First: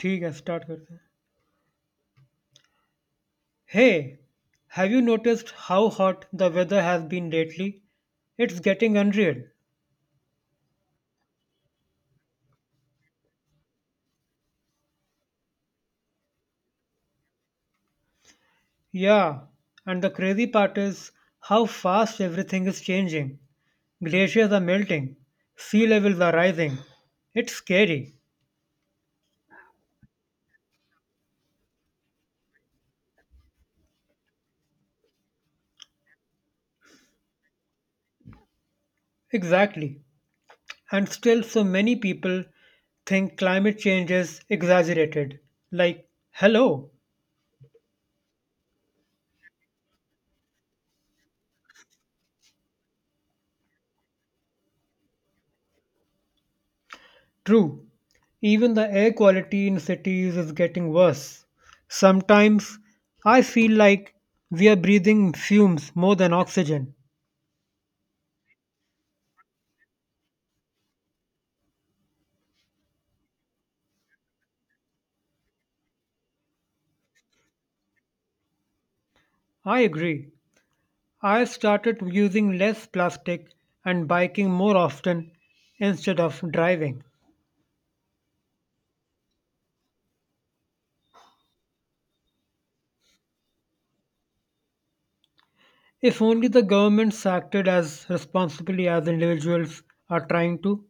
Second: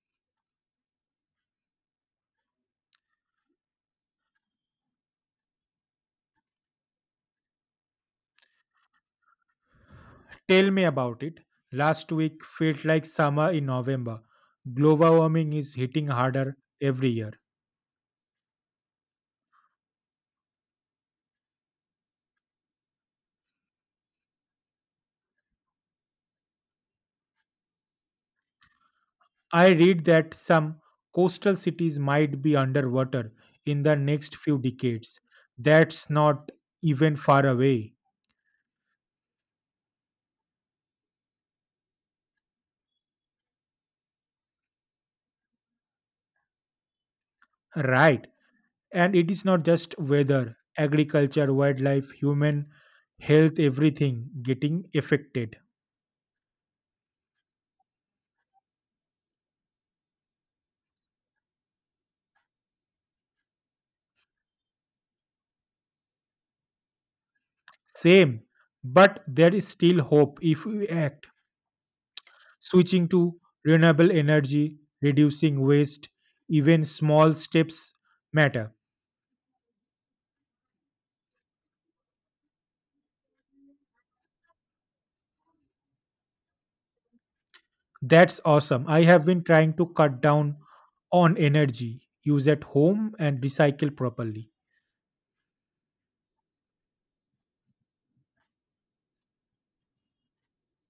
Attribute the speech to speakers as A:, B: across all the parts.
A: ठीक है स्टार्ट करते हैं. Hey, have you noticed how hot the weather has been lately? It's getting unreal.
B: Tell me about it. Last week felt like summer in November. Global warming is hitting harder every year.
A: Yeah, and the crazy part is how fast everything is changing. Glaciers are melting, sea levels are rising. It's scary.
B: I read that some coastal cities might be underwater in the next few decades. That's not even far away.
A: Exactly. And still, so many people think climate change is exaggerated. Like, hello.
B: Right. And it is not just weather, agriculture, wildlife, human health, everything getting affected.
A: True, even the air quality in cities is getting worse. Sometimes I feel like we are breathing fumes more than oxygen.
B: Same. But there is still hope if we act. Switching to renewable energy, reducing waste, even small steps matter.
A: I agree. I started using less plastic and biking more often instead of driving.
B: That's awesome. I have been trying to cut down on energy use at home and recycle properly.
A: If only the governments acted as responsibly as individuals are trying to.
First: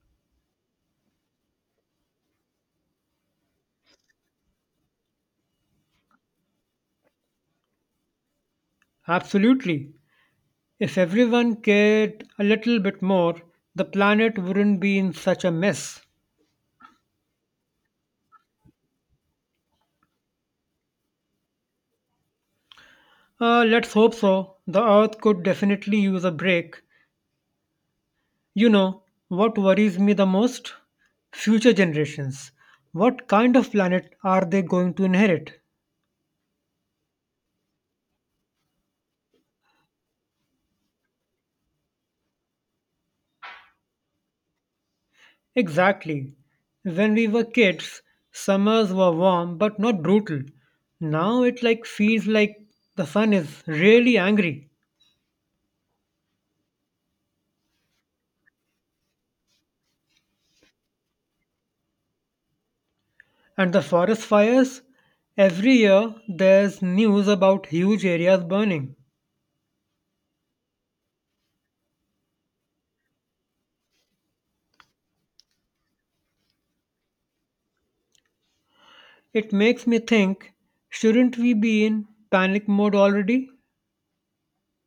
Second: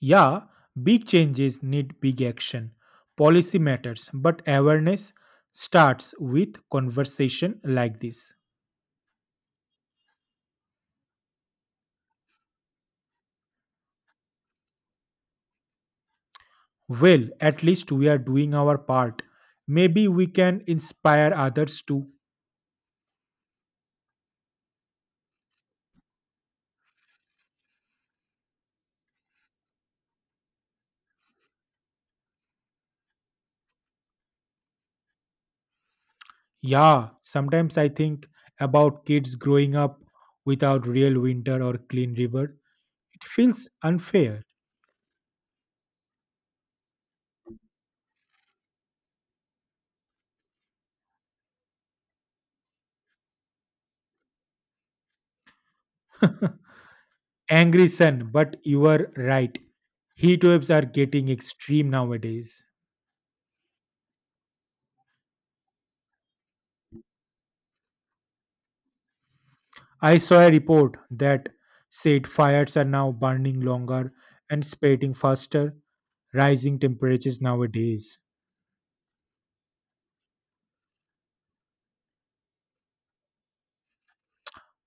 B: Yeah, big changes need big action. Policy matters, but awareness starts with conversation like this.
A: Absolutely. If everyone cared a little bit more, the planet wouldn't be in such a mess.
B: Well, at least we are doing our part. Maybe we can inspire others to.
A: Let's hope so. The earth could definitely use a break. You know, what worries me the most? Future generations. What kind of planet are they going to inherit?
B: Yeah, sometimes I think about kids growing up without real winter or clean river. It feels unfair.
A: Exactly. When we were kids, summers were warm but not brutal. Now it like feels like the sun is really angry.
B: Angry sun, but you were right. Heat waves are getting extreme nowadays.
A: And the forest fires? Every year there's news about huge areas burning.
B: I saw a report that said fires are now burning longer and spreading faster, rising temperatures nowadays.
A: It makes me think, shouldn't we be in panic mode already?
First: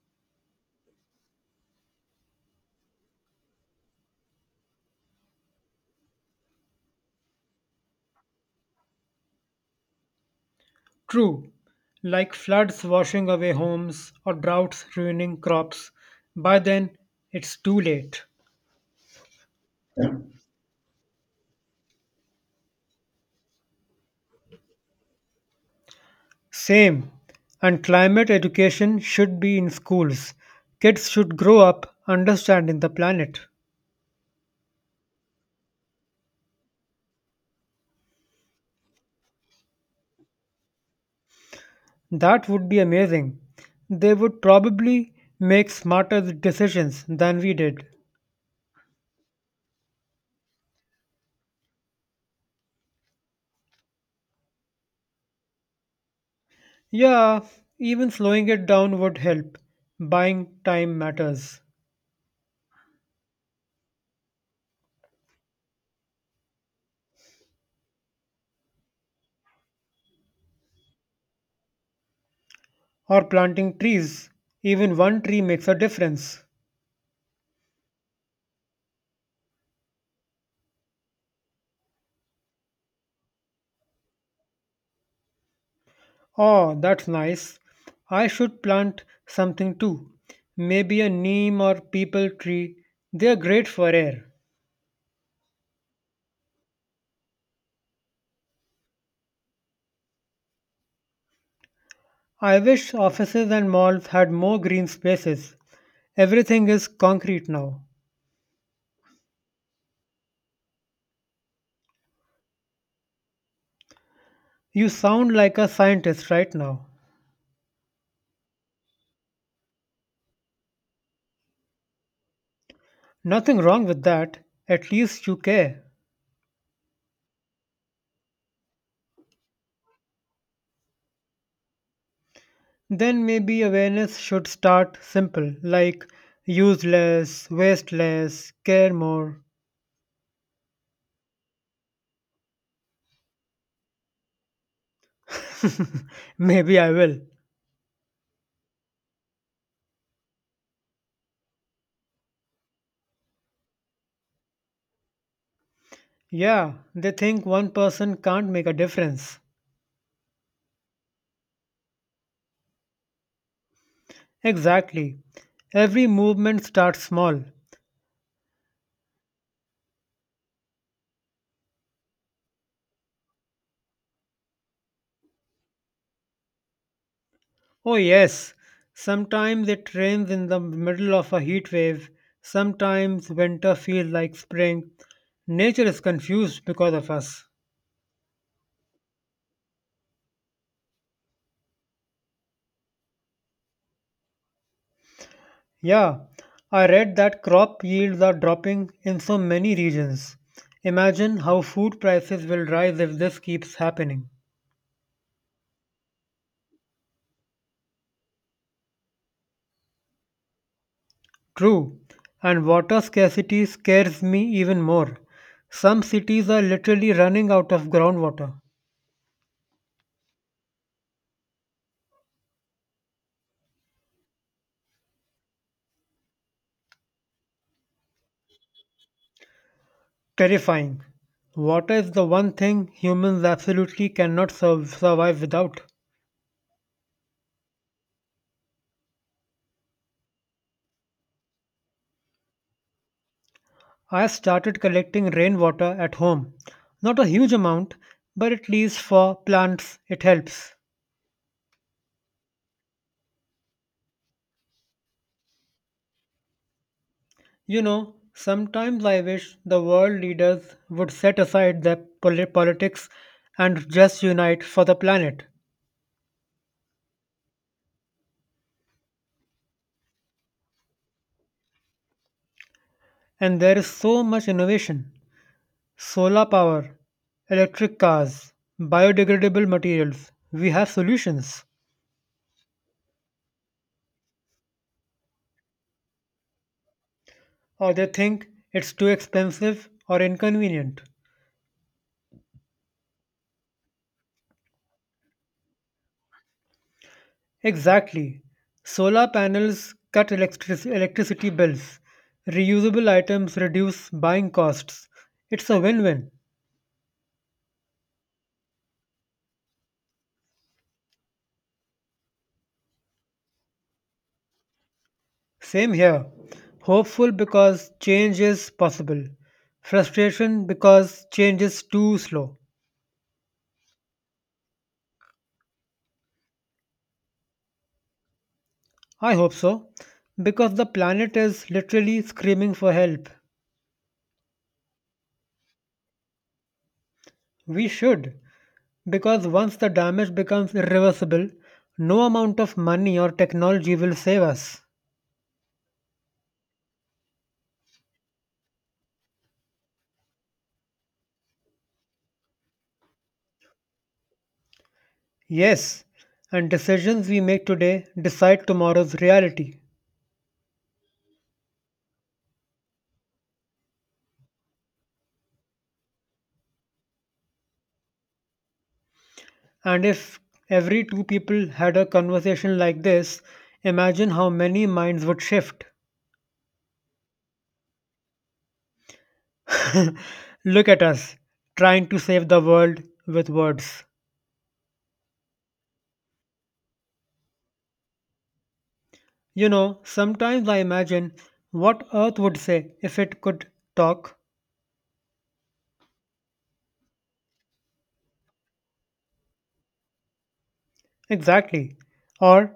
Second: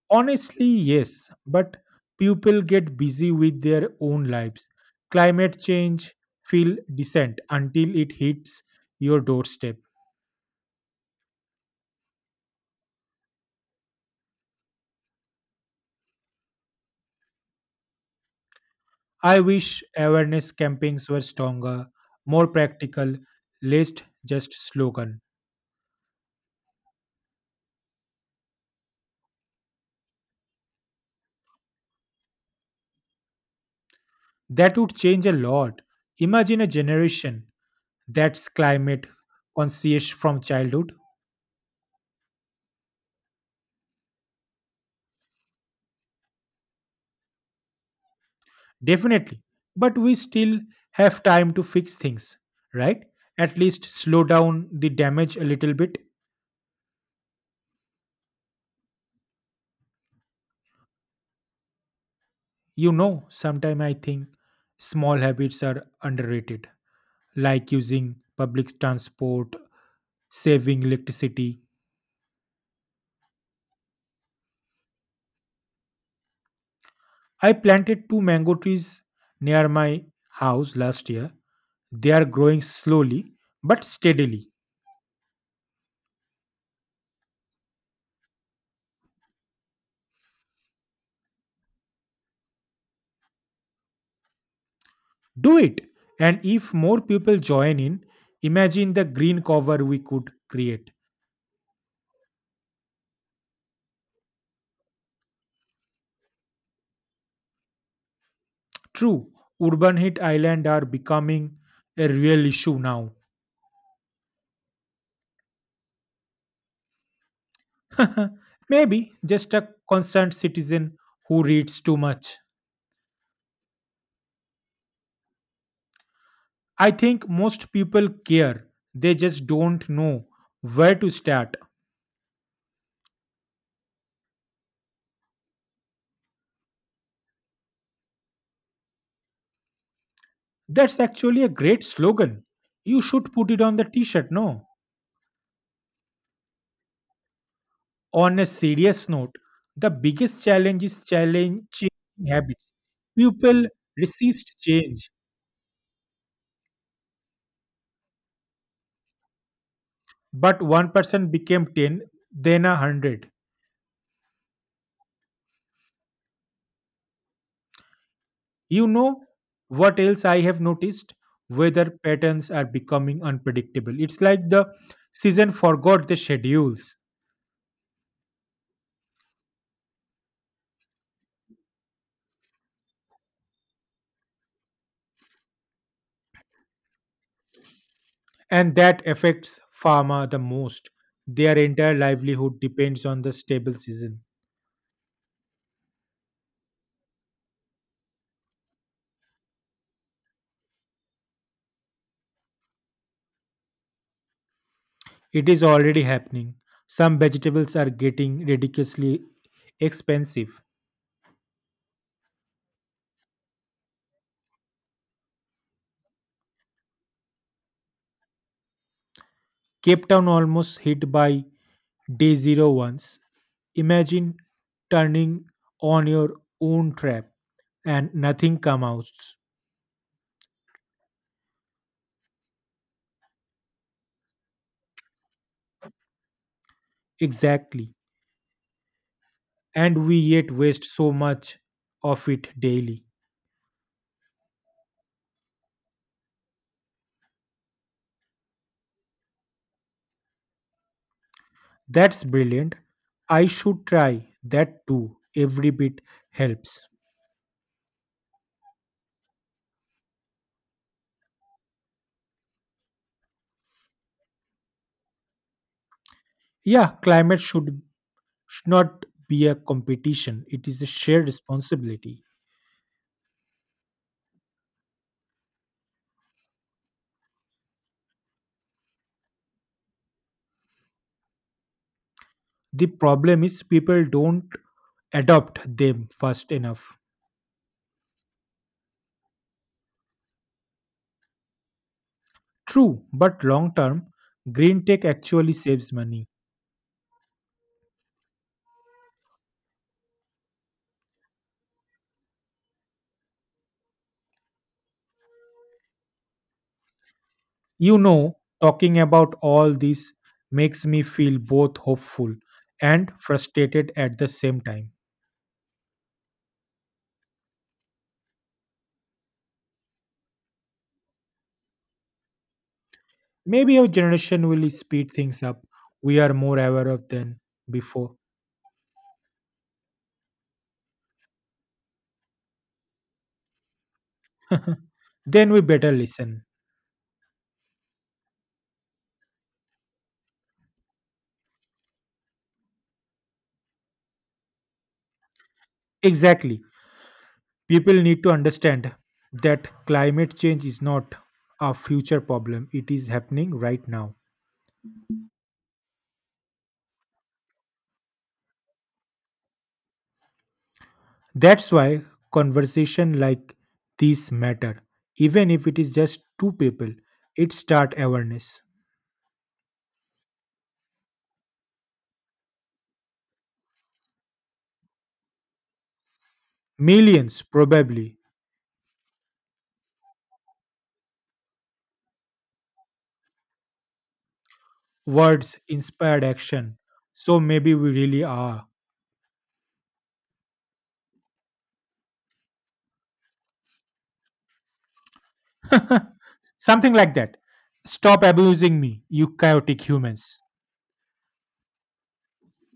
B: Honestly, yes, but people get busy with their own lives. Climate change feel decent until it hits your doorstep.
A: True, like floods washing away homes or droughts ruining crops. By then, it's too late.
B: I wish awareness campaigns were stronger, more practical, less just slogan.
A: Same, and climate education should be in schools. Kids should grow up understanding the planet.
B: That would change a lot. Imagine a generation that's climate conscious from childhood.
A: That would be amazing. They would probably make smarter decisions than we did.
B: Definitely. But we still have time to fix things, right? At least slow down the damage a little bit.
A: Yeah, even slowing it down would help. Buying time matters.
B: You know, sometimes I think small habits are underrated, like using public transport, saving electricity.
A: Or planting trees. Even one tree makes a difference.
B: I planted two mango trees near my house last year. They are growing slowly but steadily.
A: Oh, that's nice. I should plant something too. Maybe a neem or people tree. They are great for air.
B: Do it! And if more people join in, imagine the green cover we could create.
A: I wish offices and malls had more green spaces. Everything is concrete now.
B: True, urban heat island are becoming a real issue now.
A: You sound like a scientist right now.
B: Maybe just a concerned citizen who reads too much.
A: Nothing wrong with that. At least you care.
B: I think most people care, they just don't know where to start.
A: Then maybe awareness should start simple, like use less, waste less, care more.
B: That's actually a great slogan. You should put it on the t shirt, no?
A: Maybe I will.
B: On a serious note, the biggest challenge is challenge changing habits. People resist change,
A: Yeah, they think one person can't make a difference.
B: but one person became 10, then a 100.
A: Exactly. Every movement starts small.
B: You know what else I have noticed? Weather patterns are becoming unpredictable. It's like the season forgot the schedules,
A: Oh, yes. Sometimes it rains in the middle of a heat wave. Sometimes winter feels like spring. Nature is confused because of us.
B: and that affects farmer the most. Their entire livelihood depends on the stable season.
A: Yeah, I read that crop yields are dropping in so many regions. Imagine how food prices will rise if this keeps happening.
B: It is already happening. Some vegetables are getting ridiculously expensive.
A: True, and water scarcity scares me even more. Some cities are literally running out of groundwater.
B: Cape Town almost hit by day zero once. Imagine turning on your own trap and nothing comes out.
A: Terrifying. Water is the one thing humans absolutely cannot survive without.
B: Exactly. And we yet waste so much of it daily.
A: I started collecting rainwater at home. Not a huge amount, but at least for plants it helps.
B: That's brilliant. I should try that too. Every bit helps.
A: You know, sometimes I wish the world leaders would set aside their politics and just unite for the planet.
B: Yeah, climate should not be a competition. It is a shared responsibility.
A: And there is so much innovation: solar power, electric cars, biodegradable materials. We have solutions.
B: The problem is people don't adopt them fast enough.
A: Or they think it's too expensive or inconvenient.
B: True, but long term, green tech actually saves money.
A: Exactly. Solar panels cut electricity bills. Reusable items reduce buying costs. It's a win win.
B: You know, talking about all this makes me feel both hopeful and frustrated at the same time.
A: Same here. Hopeful because change is possible. Frustration because change is too slow.
B: Maybe our generation will speed things up. We are more aware of than before.
A: I hope so. Because the planet is literally screaming for help.
B: Then we better listen.
A: We should. Because once the damage becomes irreversible, no amount of money or technology will save us.
B: Exactly. People need to understand that climate change is not a future problem, it is happening right now.
A: Yes, and decisions we make today decide tomorrow's reality.
B: That's why conversation like this matter. Even if it is just two people, it start awareness.
A: And if every two people had a conversation like this, imagine how many minds would shift.
B: Millions, probably.
A: Look at us, trying to save the world with words.
B: Words inspired action. So maybe we really are.
A: You know, sometimes I imagine what Earth would say if it could talk.
B: Something like that. Stop abusing me, you chaotic humans.
A: Exactly. Or,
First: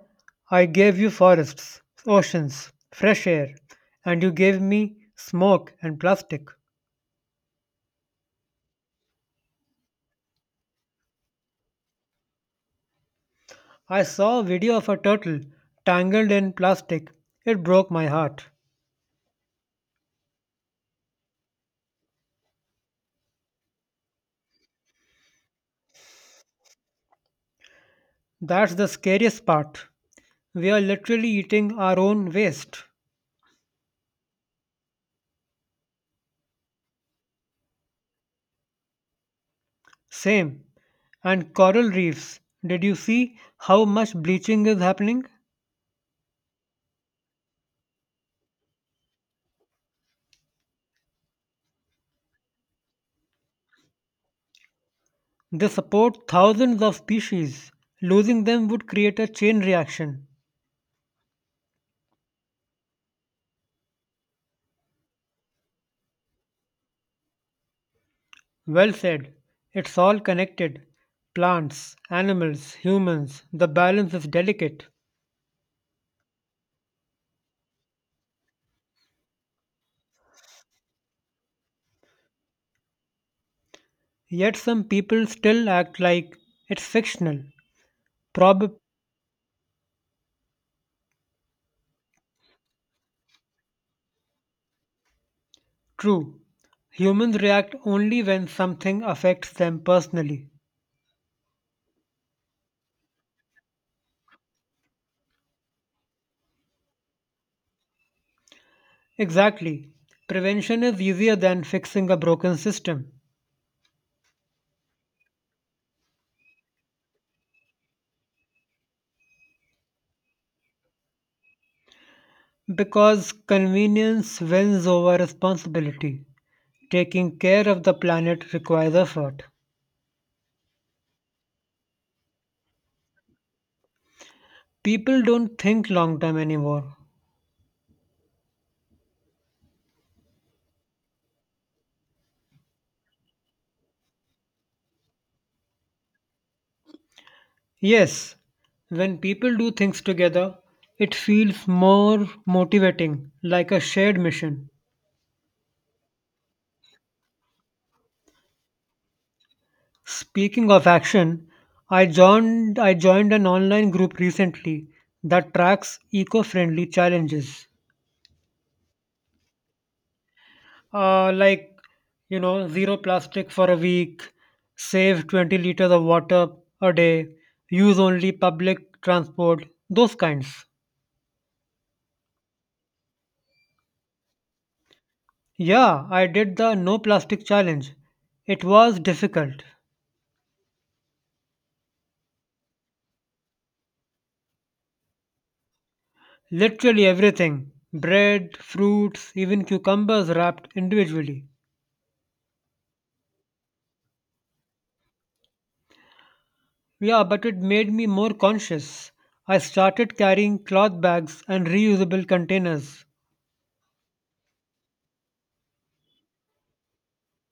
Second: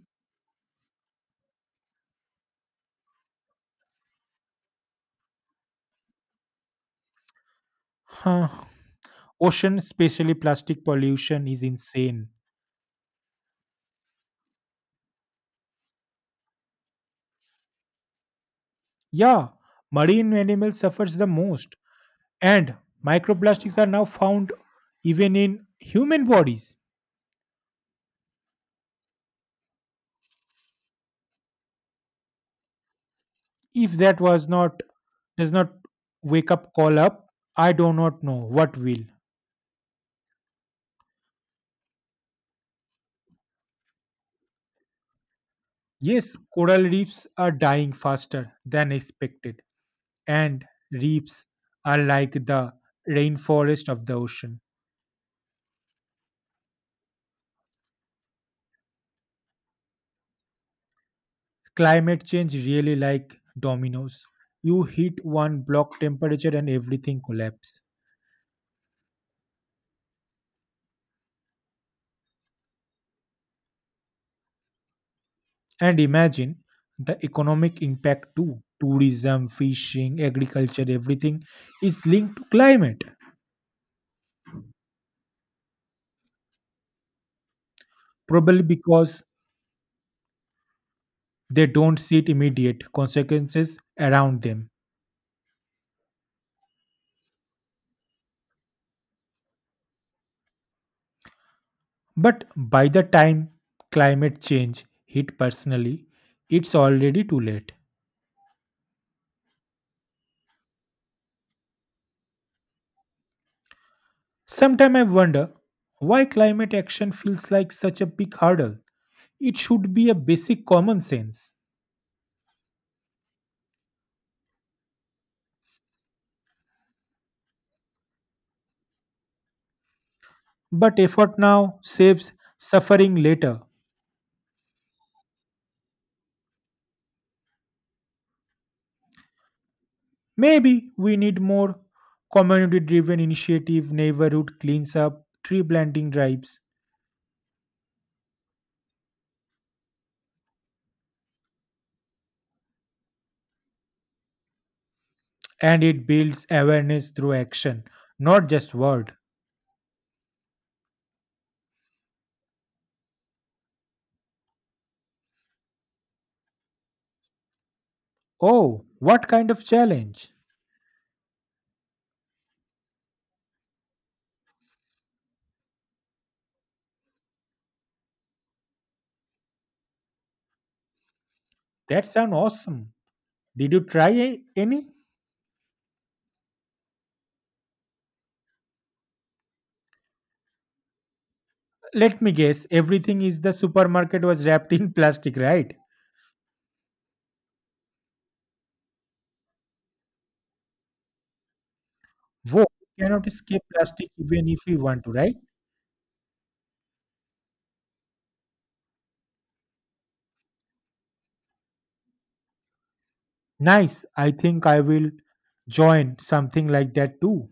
A: I gave you forests, oceans, fresh air, and you gave me smoke and plastic.
B: Huh. Ocean, especially plastic pollution, is insane.
A: I saw a video of a turtle tangled in plastic. It broke my heart.
B: Yeah, marine animals suffers the most. And microplastics are now found even in human bodies.
A: That's the scariest part. We are literally eating our own waste.
B: If that was not does not wake up call up, I do not know what will.
A: Same. And coral reefs. Did you see how much bleaching is happening?
B: Yes, coral reefs are dying faster than expected, and reefs are like the rainforest of the ocean.
A: They support thousands of species. Losing them would create a chain reaction.
B: Climate change really like dominoes. You hit one block temperature and everything collapse.
A: Well said. It's all connected. Plants, animals, humans, the balance is delicate.
B: And imagine the economic impact too. Tourism, fishing, agriculture, everything is linked to climate.
A: Yet some people still act like it's fictional.
B: Probably
A: Prob
B: because they don't see immediate consequences around them.
A: true. Humans react only when something affects them personally.
B: But by the time climate change hit personally, it's already too late.
A: Exactly. Prevention is easier than fixing a broken system,
B: Sometimes I wonder why climate action feels like such a big hurdle. It should be a basic common sense.
A: because convenience wins over responsibility. Taking care of the planet requires effort.
B: But effort now saves suffering later.
A: People don't think long term anymore.
B: Maybe we need more community driven initiative, neighborhood cleans up, tree planting drives,
A: Yes, when people do things together, it feels more motivating, like a shared mission.
B: and it builds awareness through action, not just word.
A: Speaking of action, I joined an online group recently that tracks eco-friendly challenges.
B: Oh, what kind of challenge?
A: Uh, like, zero plastic for a week, save 20 liters of water a day, use only public transport, those kinds.
B: That sounds awesome. Did you try any?
A: Yeah, I did the no plastic challenge. It was difficult.
B: Let me guess. Everything is the supermarket was wrapped in plastic, right?
A: Literally everything: bread, fruits, even cucumbers wrapped individually.
B: Whoa, we cannot escape plastic even if we want to, right?
A: Yeah, but it made me more conscious. I started carrying cloth bags and reusable containers.
B: Nice. I think I will join something like that too.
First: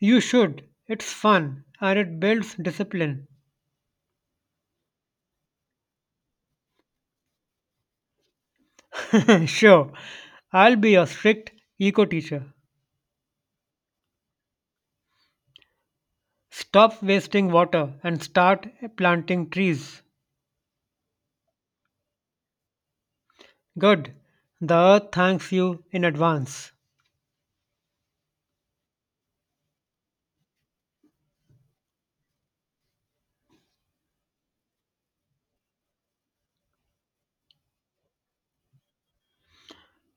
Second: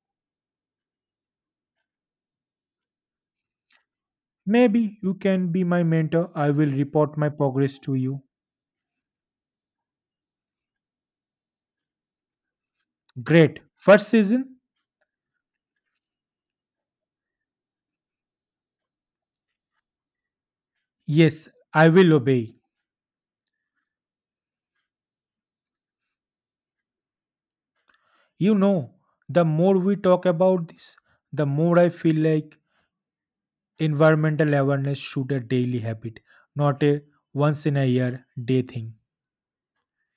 A: You should. It's fun and it builds discipline.
B: Maybe you can be my mentor. I will report my progress to you.
A: Sure, I'll be your strict eco teacher.
B: Great. First season?
A: Stop wasting water and start planting trees.
B: Yes, I will obey.
A: Good, the earth thanks you in advance.
B: You know, the more we talk about this, the more I feel like environmental awareness should a daily habit, not a once in a year day thing.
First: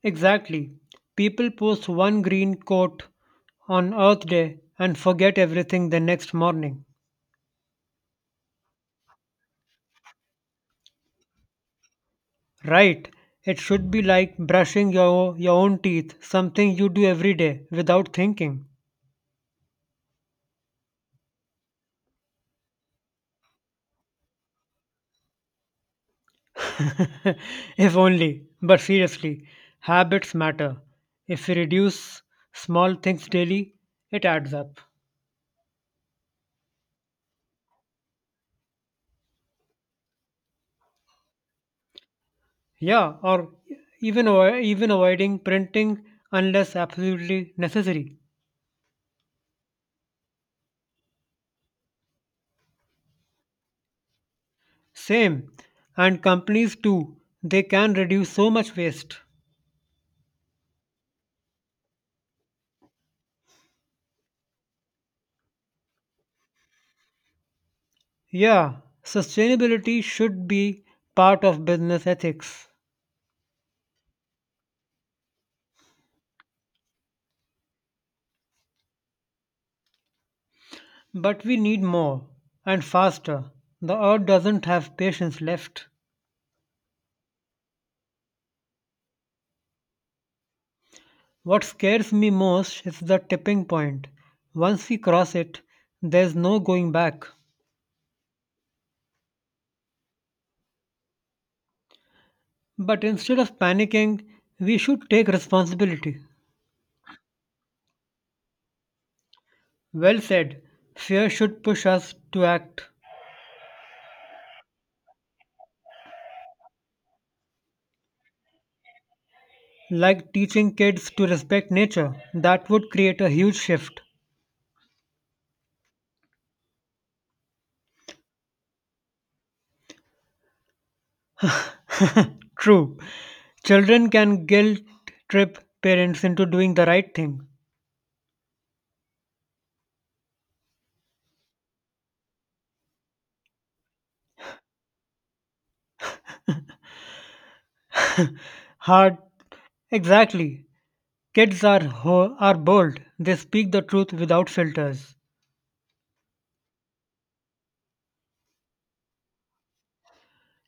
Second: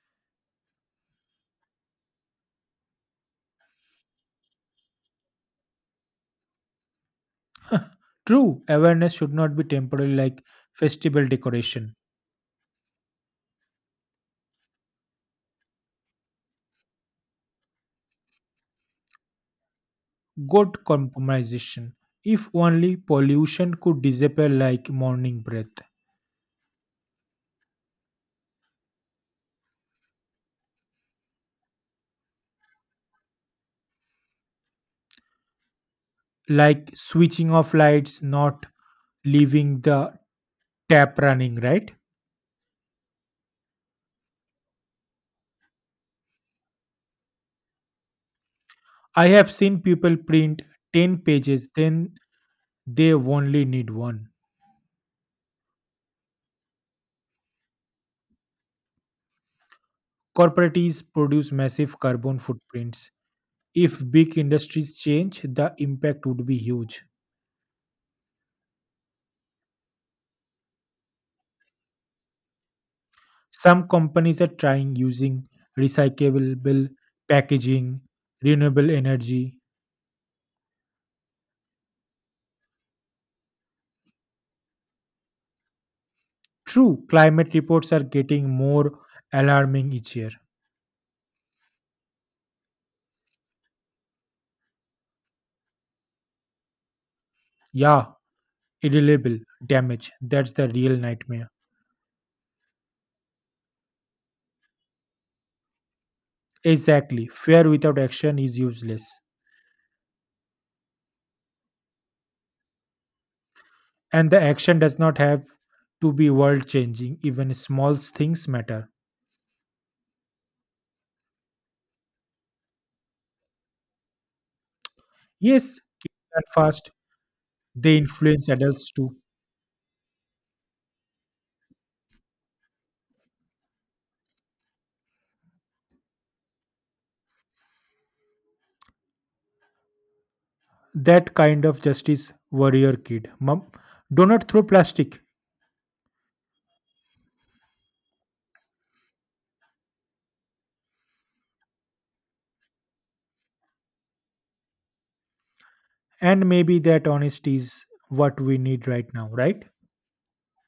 A: Exactly, people post one green coat on Earth Day and forget everything the next morning.
B: True, awareness should not be temporary like festival decoration.
A: Right, it should be like brushing your own teeth, something you do every day without thinking.
B: Good compromisation. If only pollution could disappear like morning breath.
A: If only. But seriously, habits matter. If we reduce small things daily, it adds up.
B: Like switching off lights, not leaving the tap running, right?
A: Yeah, or even avoiding printing unless absolutely necessary.
B: I have seen people print 10 pages, then they only need one.
A: Same, and companies too. They can reduce so much waste.
B: Corporates produce massive carbon footprints. If big industries change, the impact would be huge.
A: Yeah, sustainability should be part of business ethics.
B: Some companies are trying using recyclable packaging, renewable energy.
A: But we need more and faster. The earth doesn't have patience left.
B: True, climate reports are getting more alarming each year.
A: What scares me most is the tipping point. Once we cross it, there's no going back.
B: Yeah, irrelevable damage. That's the real nightmare.
A: But instead of panicking, we should take responsibility.
B: Exactly. Fear without action is useless.
A: Well said, fear should push us to act.
B: And the action does not have to be world changing. Even small things matter.
A: Like teaching kids to respect nature, that would create a huge shift.
B: Yes, kids are fast. They influence adults too.
A: True, children can guilt trip parents into doing the right thing.
B: That kind of justice warrior kid, mom do not throw plastic.
A: Hard, exactly. Kids are, are bold, they speak the truth without filters.
B: And maybe that honesty is what we need right now, right?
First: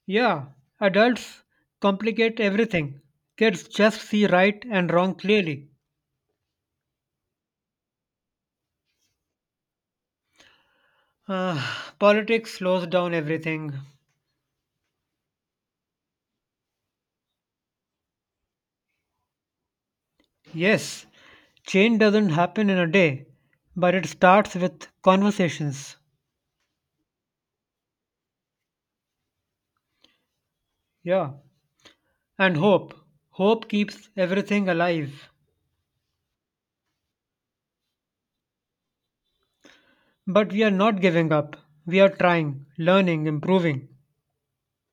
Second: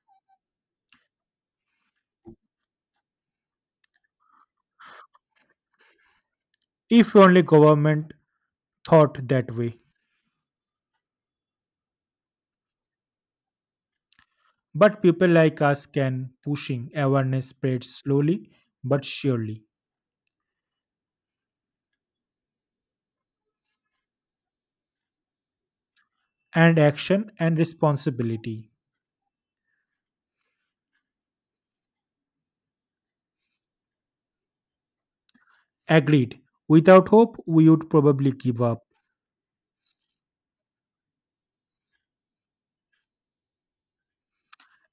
A: Yeah, adults complicate everything. Kids just see right and wrong clearly.
B: If only government thought that way.
A: Ah, politics slows down everything.
B: But people like us can pushing awareness spreads slowly but surely.
A: Yes, change doesn't happen in a day, but it starts with conversations.
B: And action and responsibility.
A: Yeah, and hope. Hope keeps everything alive.
B: Agreed, without hope we would probably give up.
A: But we are not giving up. We are trying, learning, improving.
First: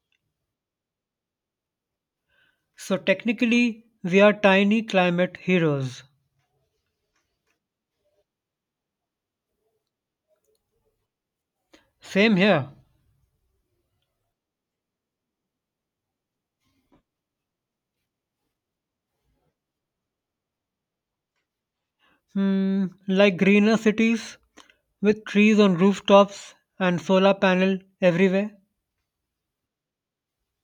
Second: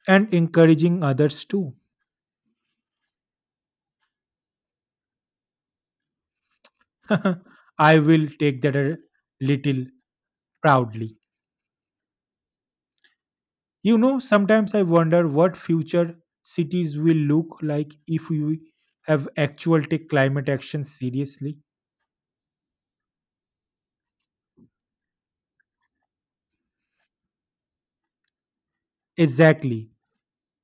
B: And encouraging others too.
A: So technically, we are tiny climate heroes.
B: I will take that a little proudly.
A: Same here.
B: You know, sometimes I wonder what future cities will look like if we have actual take climate action seriously.
A: Hmm, like greener cities with trees on rooftops and solar panel everywhere.
B: Exactly.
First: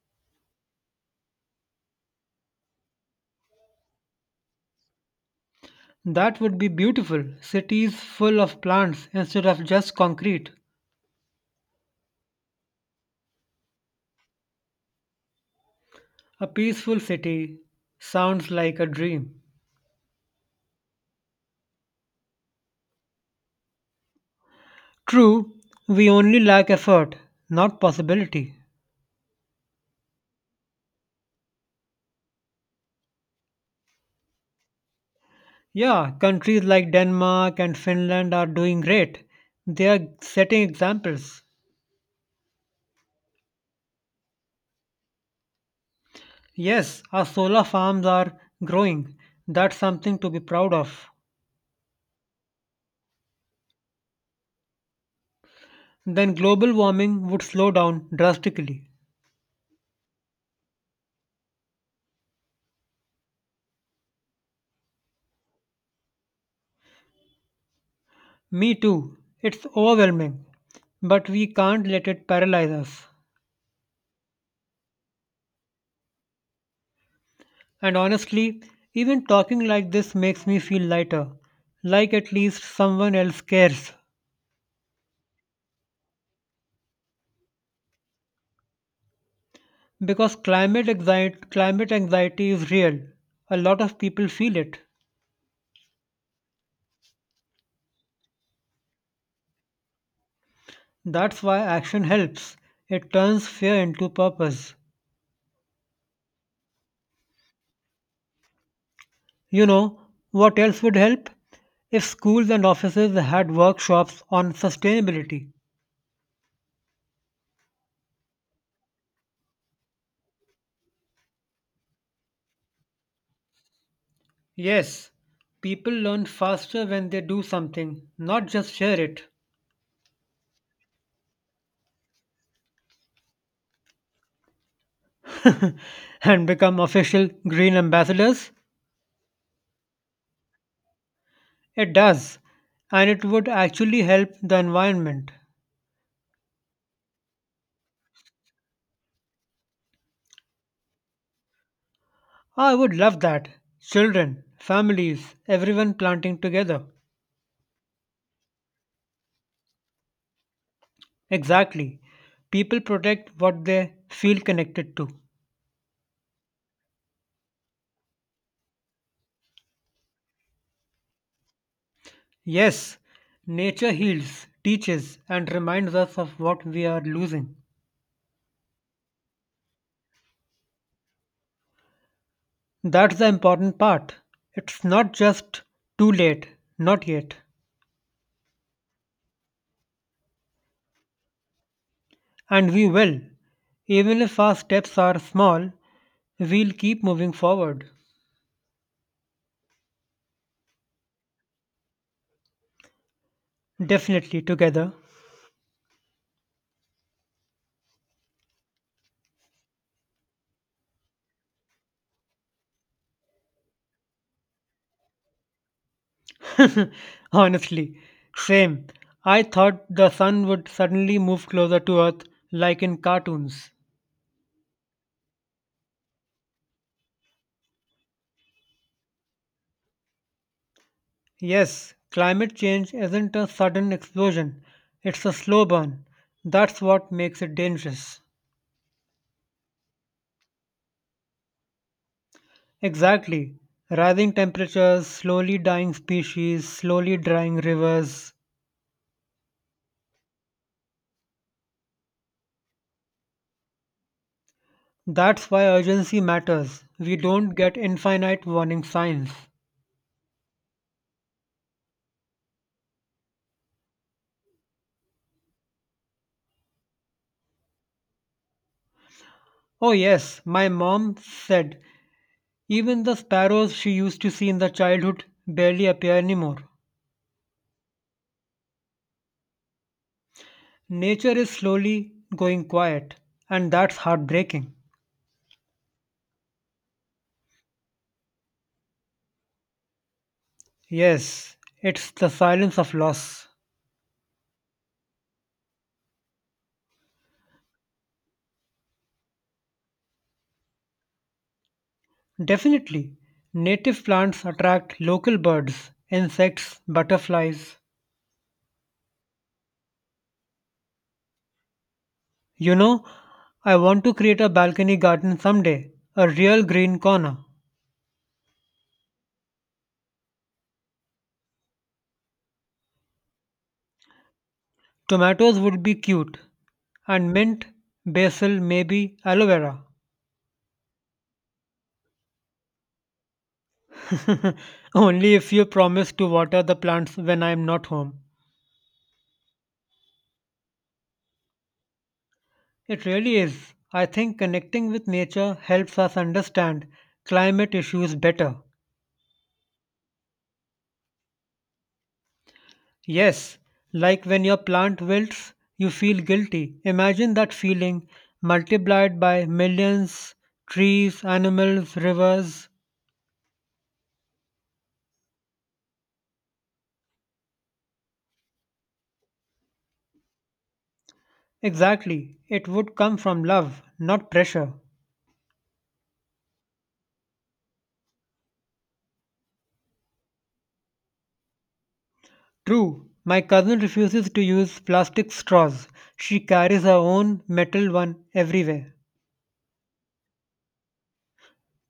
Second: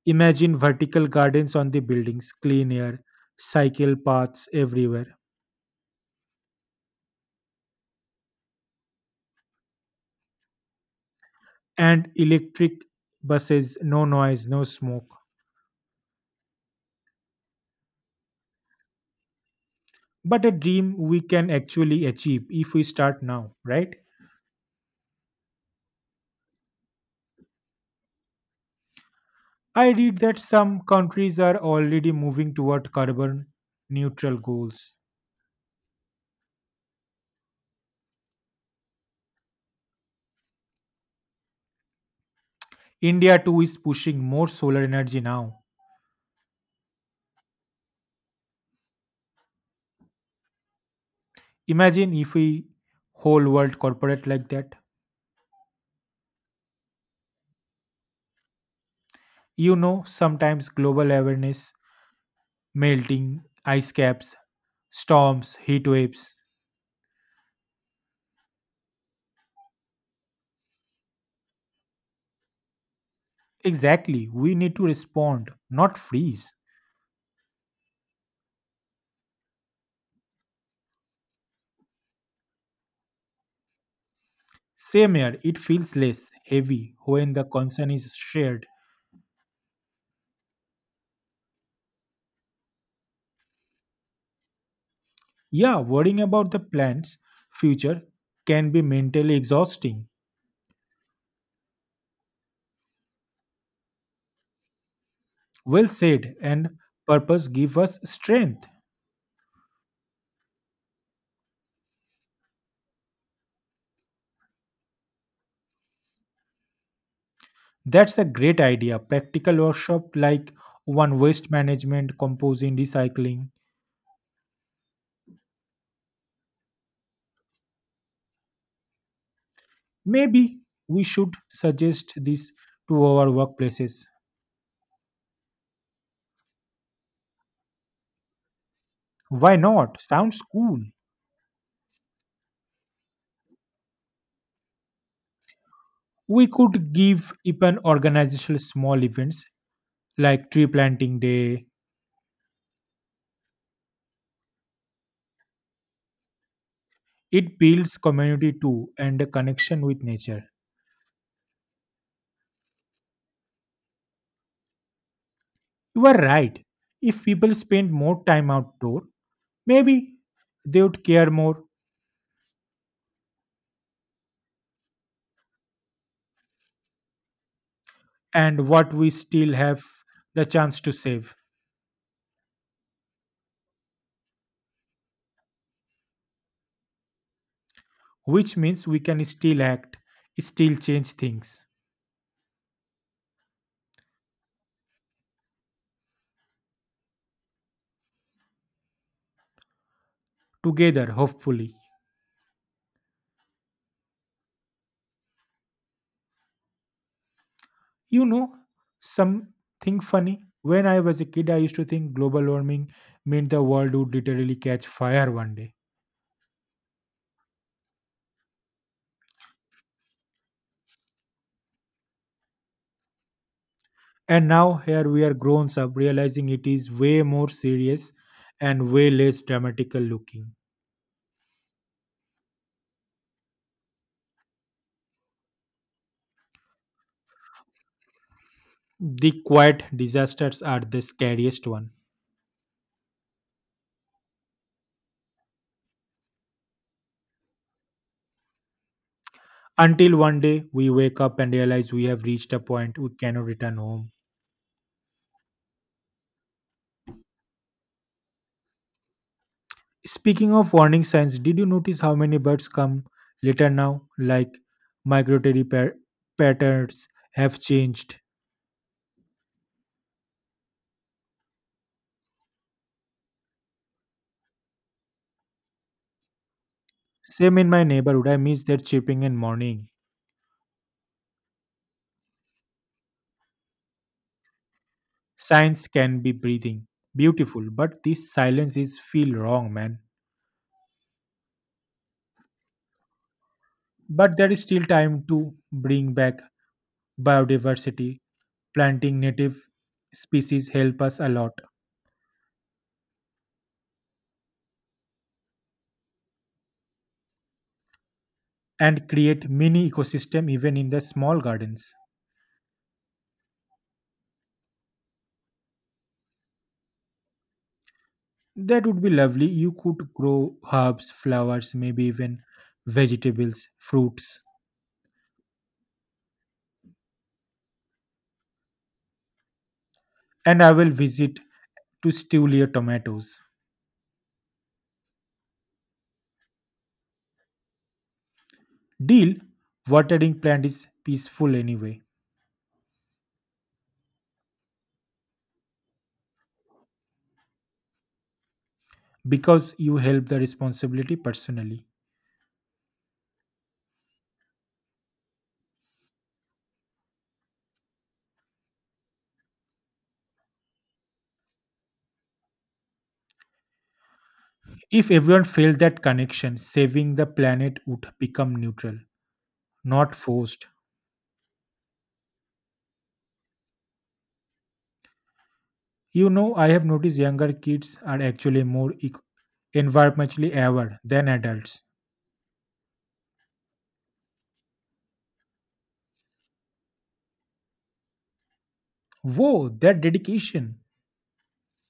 B: Imagine vertical gardens on the buildings, clean air, cycle paths everywhere,
A: That would be beautiful. Cities full of plants instead of just concrete.
B: and electric buses, no noise, no smoke.
A: A peaceful city sounds like a dream.
B: But a dream we can actually achieve if we start now, right?
A: True, we only lack effort, not possibility.
B: I read that some countries are already moving toward carbon neutral goals.
A: Yeah, countries like Denmark and Finland are doing great. They are setting examples.
B: India too is pushing more solar energy now.
A: Yes, our solar farms are growing. That's something to be proud of.
B: Imagine if we whole world corporate like that.
A: Then global warming would slow down drastically.
B: You know, sometimes global awareness, melting ice caps, storms, heat waves.
A: Me too. It's overwhelming, but we can't let it paralyze us.
B: Exactly, we need to respond, not freeze.
A: And honestly, even talking like this makes me feel lighter, like at least someone else cares.
B: Same here, it feels less heavy when the concern is shared.
A: Because climate anxiety is real. A lot of people feel it.
B: Yeah, worrying about the plant's future can be mentally exhausting.
A: That's why action helps. It turns fear into purpose.
B: Well said, and purpose give us strength.
A: You know, what else would help? If schools and offices had workshops on sustainability.
B: That's a great idea. Practical workshop like one waste management, composing, recycling.
A: Yes, people learn faster when they do something, not just share it.
B: Maybe we should suggest this to our workplaces.
A: And become official green ambassadors?
B: Why not? Sounds cool.
A: It does. And it would actually help the environment.
B: We could give even organizational small events like tree planting day.
A: I would love that. Children, families, everyone planting together.
B: It builds community too and a connection with nature.
A: Exactly. People protect what they feel connected to.
B: You are right. If people spend more time outdoor, maybe they would care more.
A: Yes, nature heals, teaches, and reminds us of what we are losing.
B: And what we still have the chance to save.
A: That's the important part. It's not just too late, not yet.
B: Which means we can still act, still change things
A: And we will. Even if our steps are small, we'll keep moving forward.
B: together, hopefully.
A: Definitely together.
B: You know, something funny. When I was a kid, I used to think global warming meant the world would literally catch fire one day.
A: Honestly, same. I thought the sun would suddenly move closer to Earth like in cartoons.
B: And now here we are grown up realizing it is way more serious and way less dramatical looking.
A: Yes, climate change isn't a sudden explosion, it's a slow burn. That's what makes it dangerous.
B: The quiet disasters are the scariest one.
A: Exactly. Rising temperatures, slowly dying species, slowly drying rivers.
B: Until one day we wake up and realize we have reached a point we cannot return home.
A: That's why urgency matters. We don't get infinite warning signs.
B: Speaking of warning signs, did you notice how many birds come later now? Like migratory patterns have changed.
A: Oh, yes, my mom said even the sparrows she used to see in the childhood barely appear anymore.
B: Same in my neighborhood, I miss their chirping and morning.
A: Nature is slowly going quiet, and that's heartbreaking.
B: Signs can be breathing. Beautiful, but this silence is feel wrong, man.
A: Yes, it's the silence of loss.
B: But there is still time to bring back biodiversity. Planting native species help us a lot
A: Definitely, native plants attract local birds, insects, butterflies.
B: and create mini ecosystem even in the small gardens.
A: You know, I want to create a balcony garden someday, a real green corner.
B: That would be lovely. You could grow herbs, flowers, maybe even vegetables, fruits.
A: Tomatoes would be cute, and mint, basil, maybe aloe vera.
B: And I will visit to Stulia tomatoes.
A: Only if you promise to water the plants when I am not home.
B: Deal, watering plant is peaceful anyway
A: It really is. I think connecting with nature helps us understand climate issues better.
B: because you help the responsibility personally.
A: Yes, like when your plant wilts, you feel guilty. Imagine that feeling multiplied by millions, trees, animals, rivers.
B: If everyone failed that connection, saving the planet would become neutral, not forced.
A: Exactly, it would come from love, not pressure.
B: You know, I have noticed younger kids are actually more environmentally aware than adults.
A: True, my cousin refuses to use plastic straws. She carries her own metal one everywhere.
B: Whoa, that dedication!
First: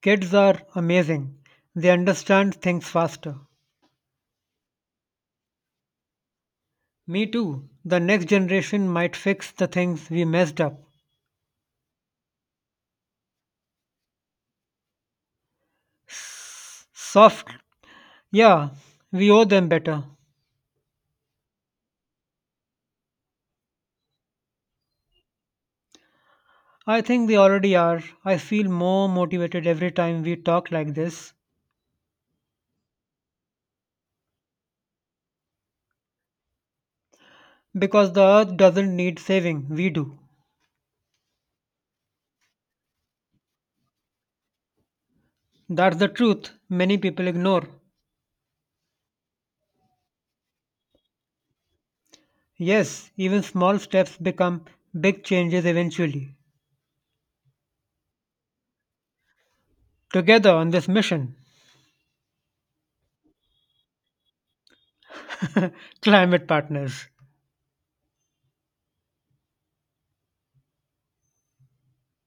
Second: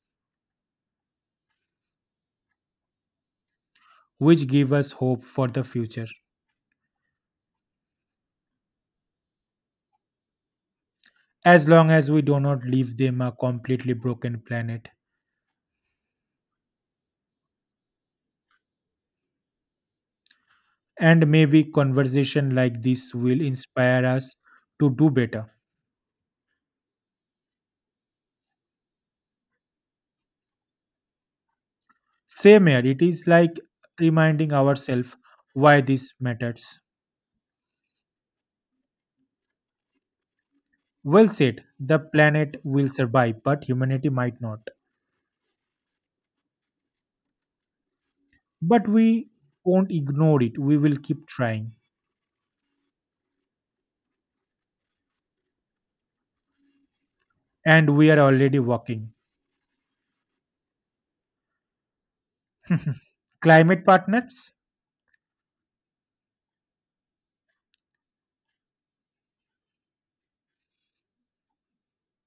A: Kids are amazing. They understand things faster.
B: Which give us hope for the future,
A: Me too. The next generation might fix the things we messed up.
B: as long as we do not leave them a completely broken planet.
A: S- soft Yeah, we owe them better.
B: And maybe conversation like this will inspire us to do better.
A: I think they already are. I feel more motivated every time we talk like this,
B: Same here, it is like reminding ourselves why this matters.
A: because the earth doesn't need saving, we do.
B: Well said, the planet will survive, but humanity might not.
A: That's the truth many people ignore.
B: But we won't ignore it, we will keep trying.
A: Yes, even small steps become big changes eventually.
B: And we are already working.
A: Together on this mission,
B: Climate partners?
A: climate partners.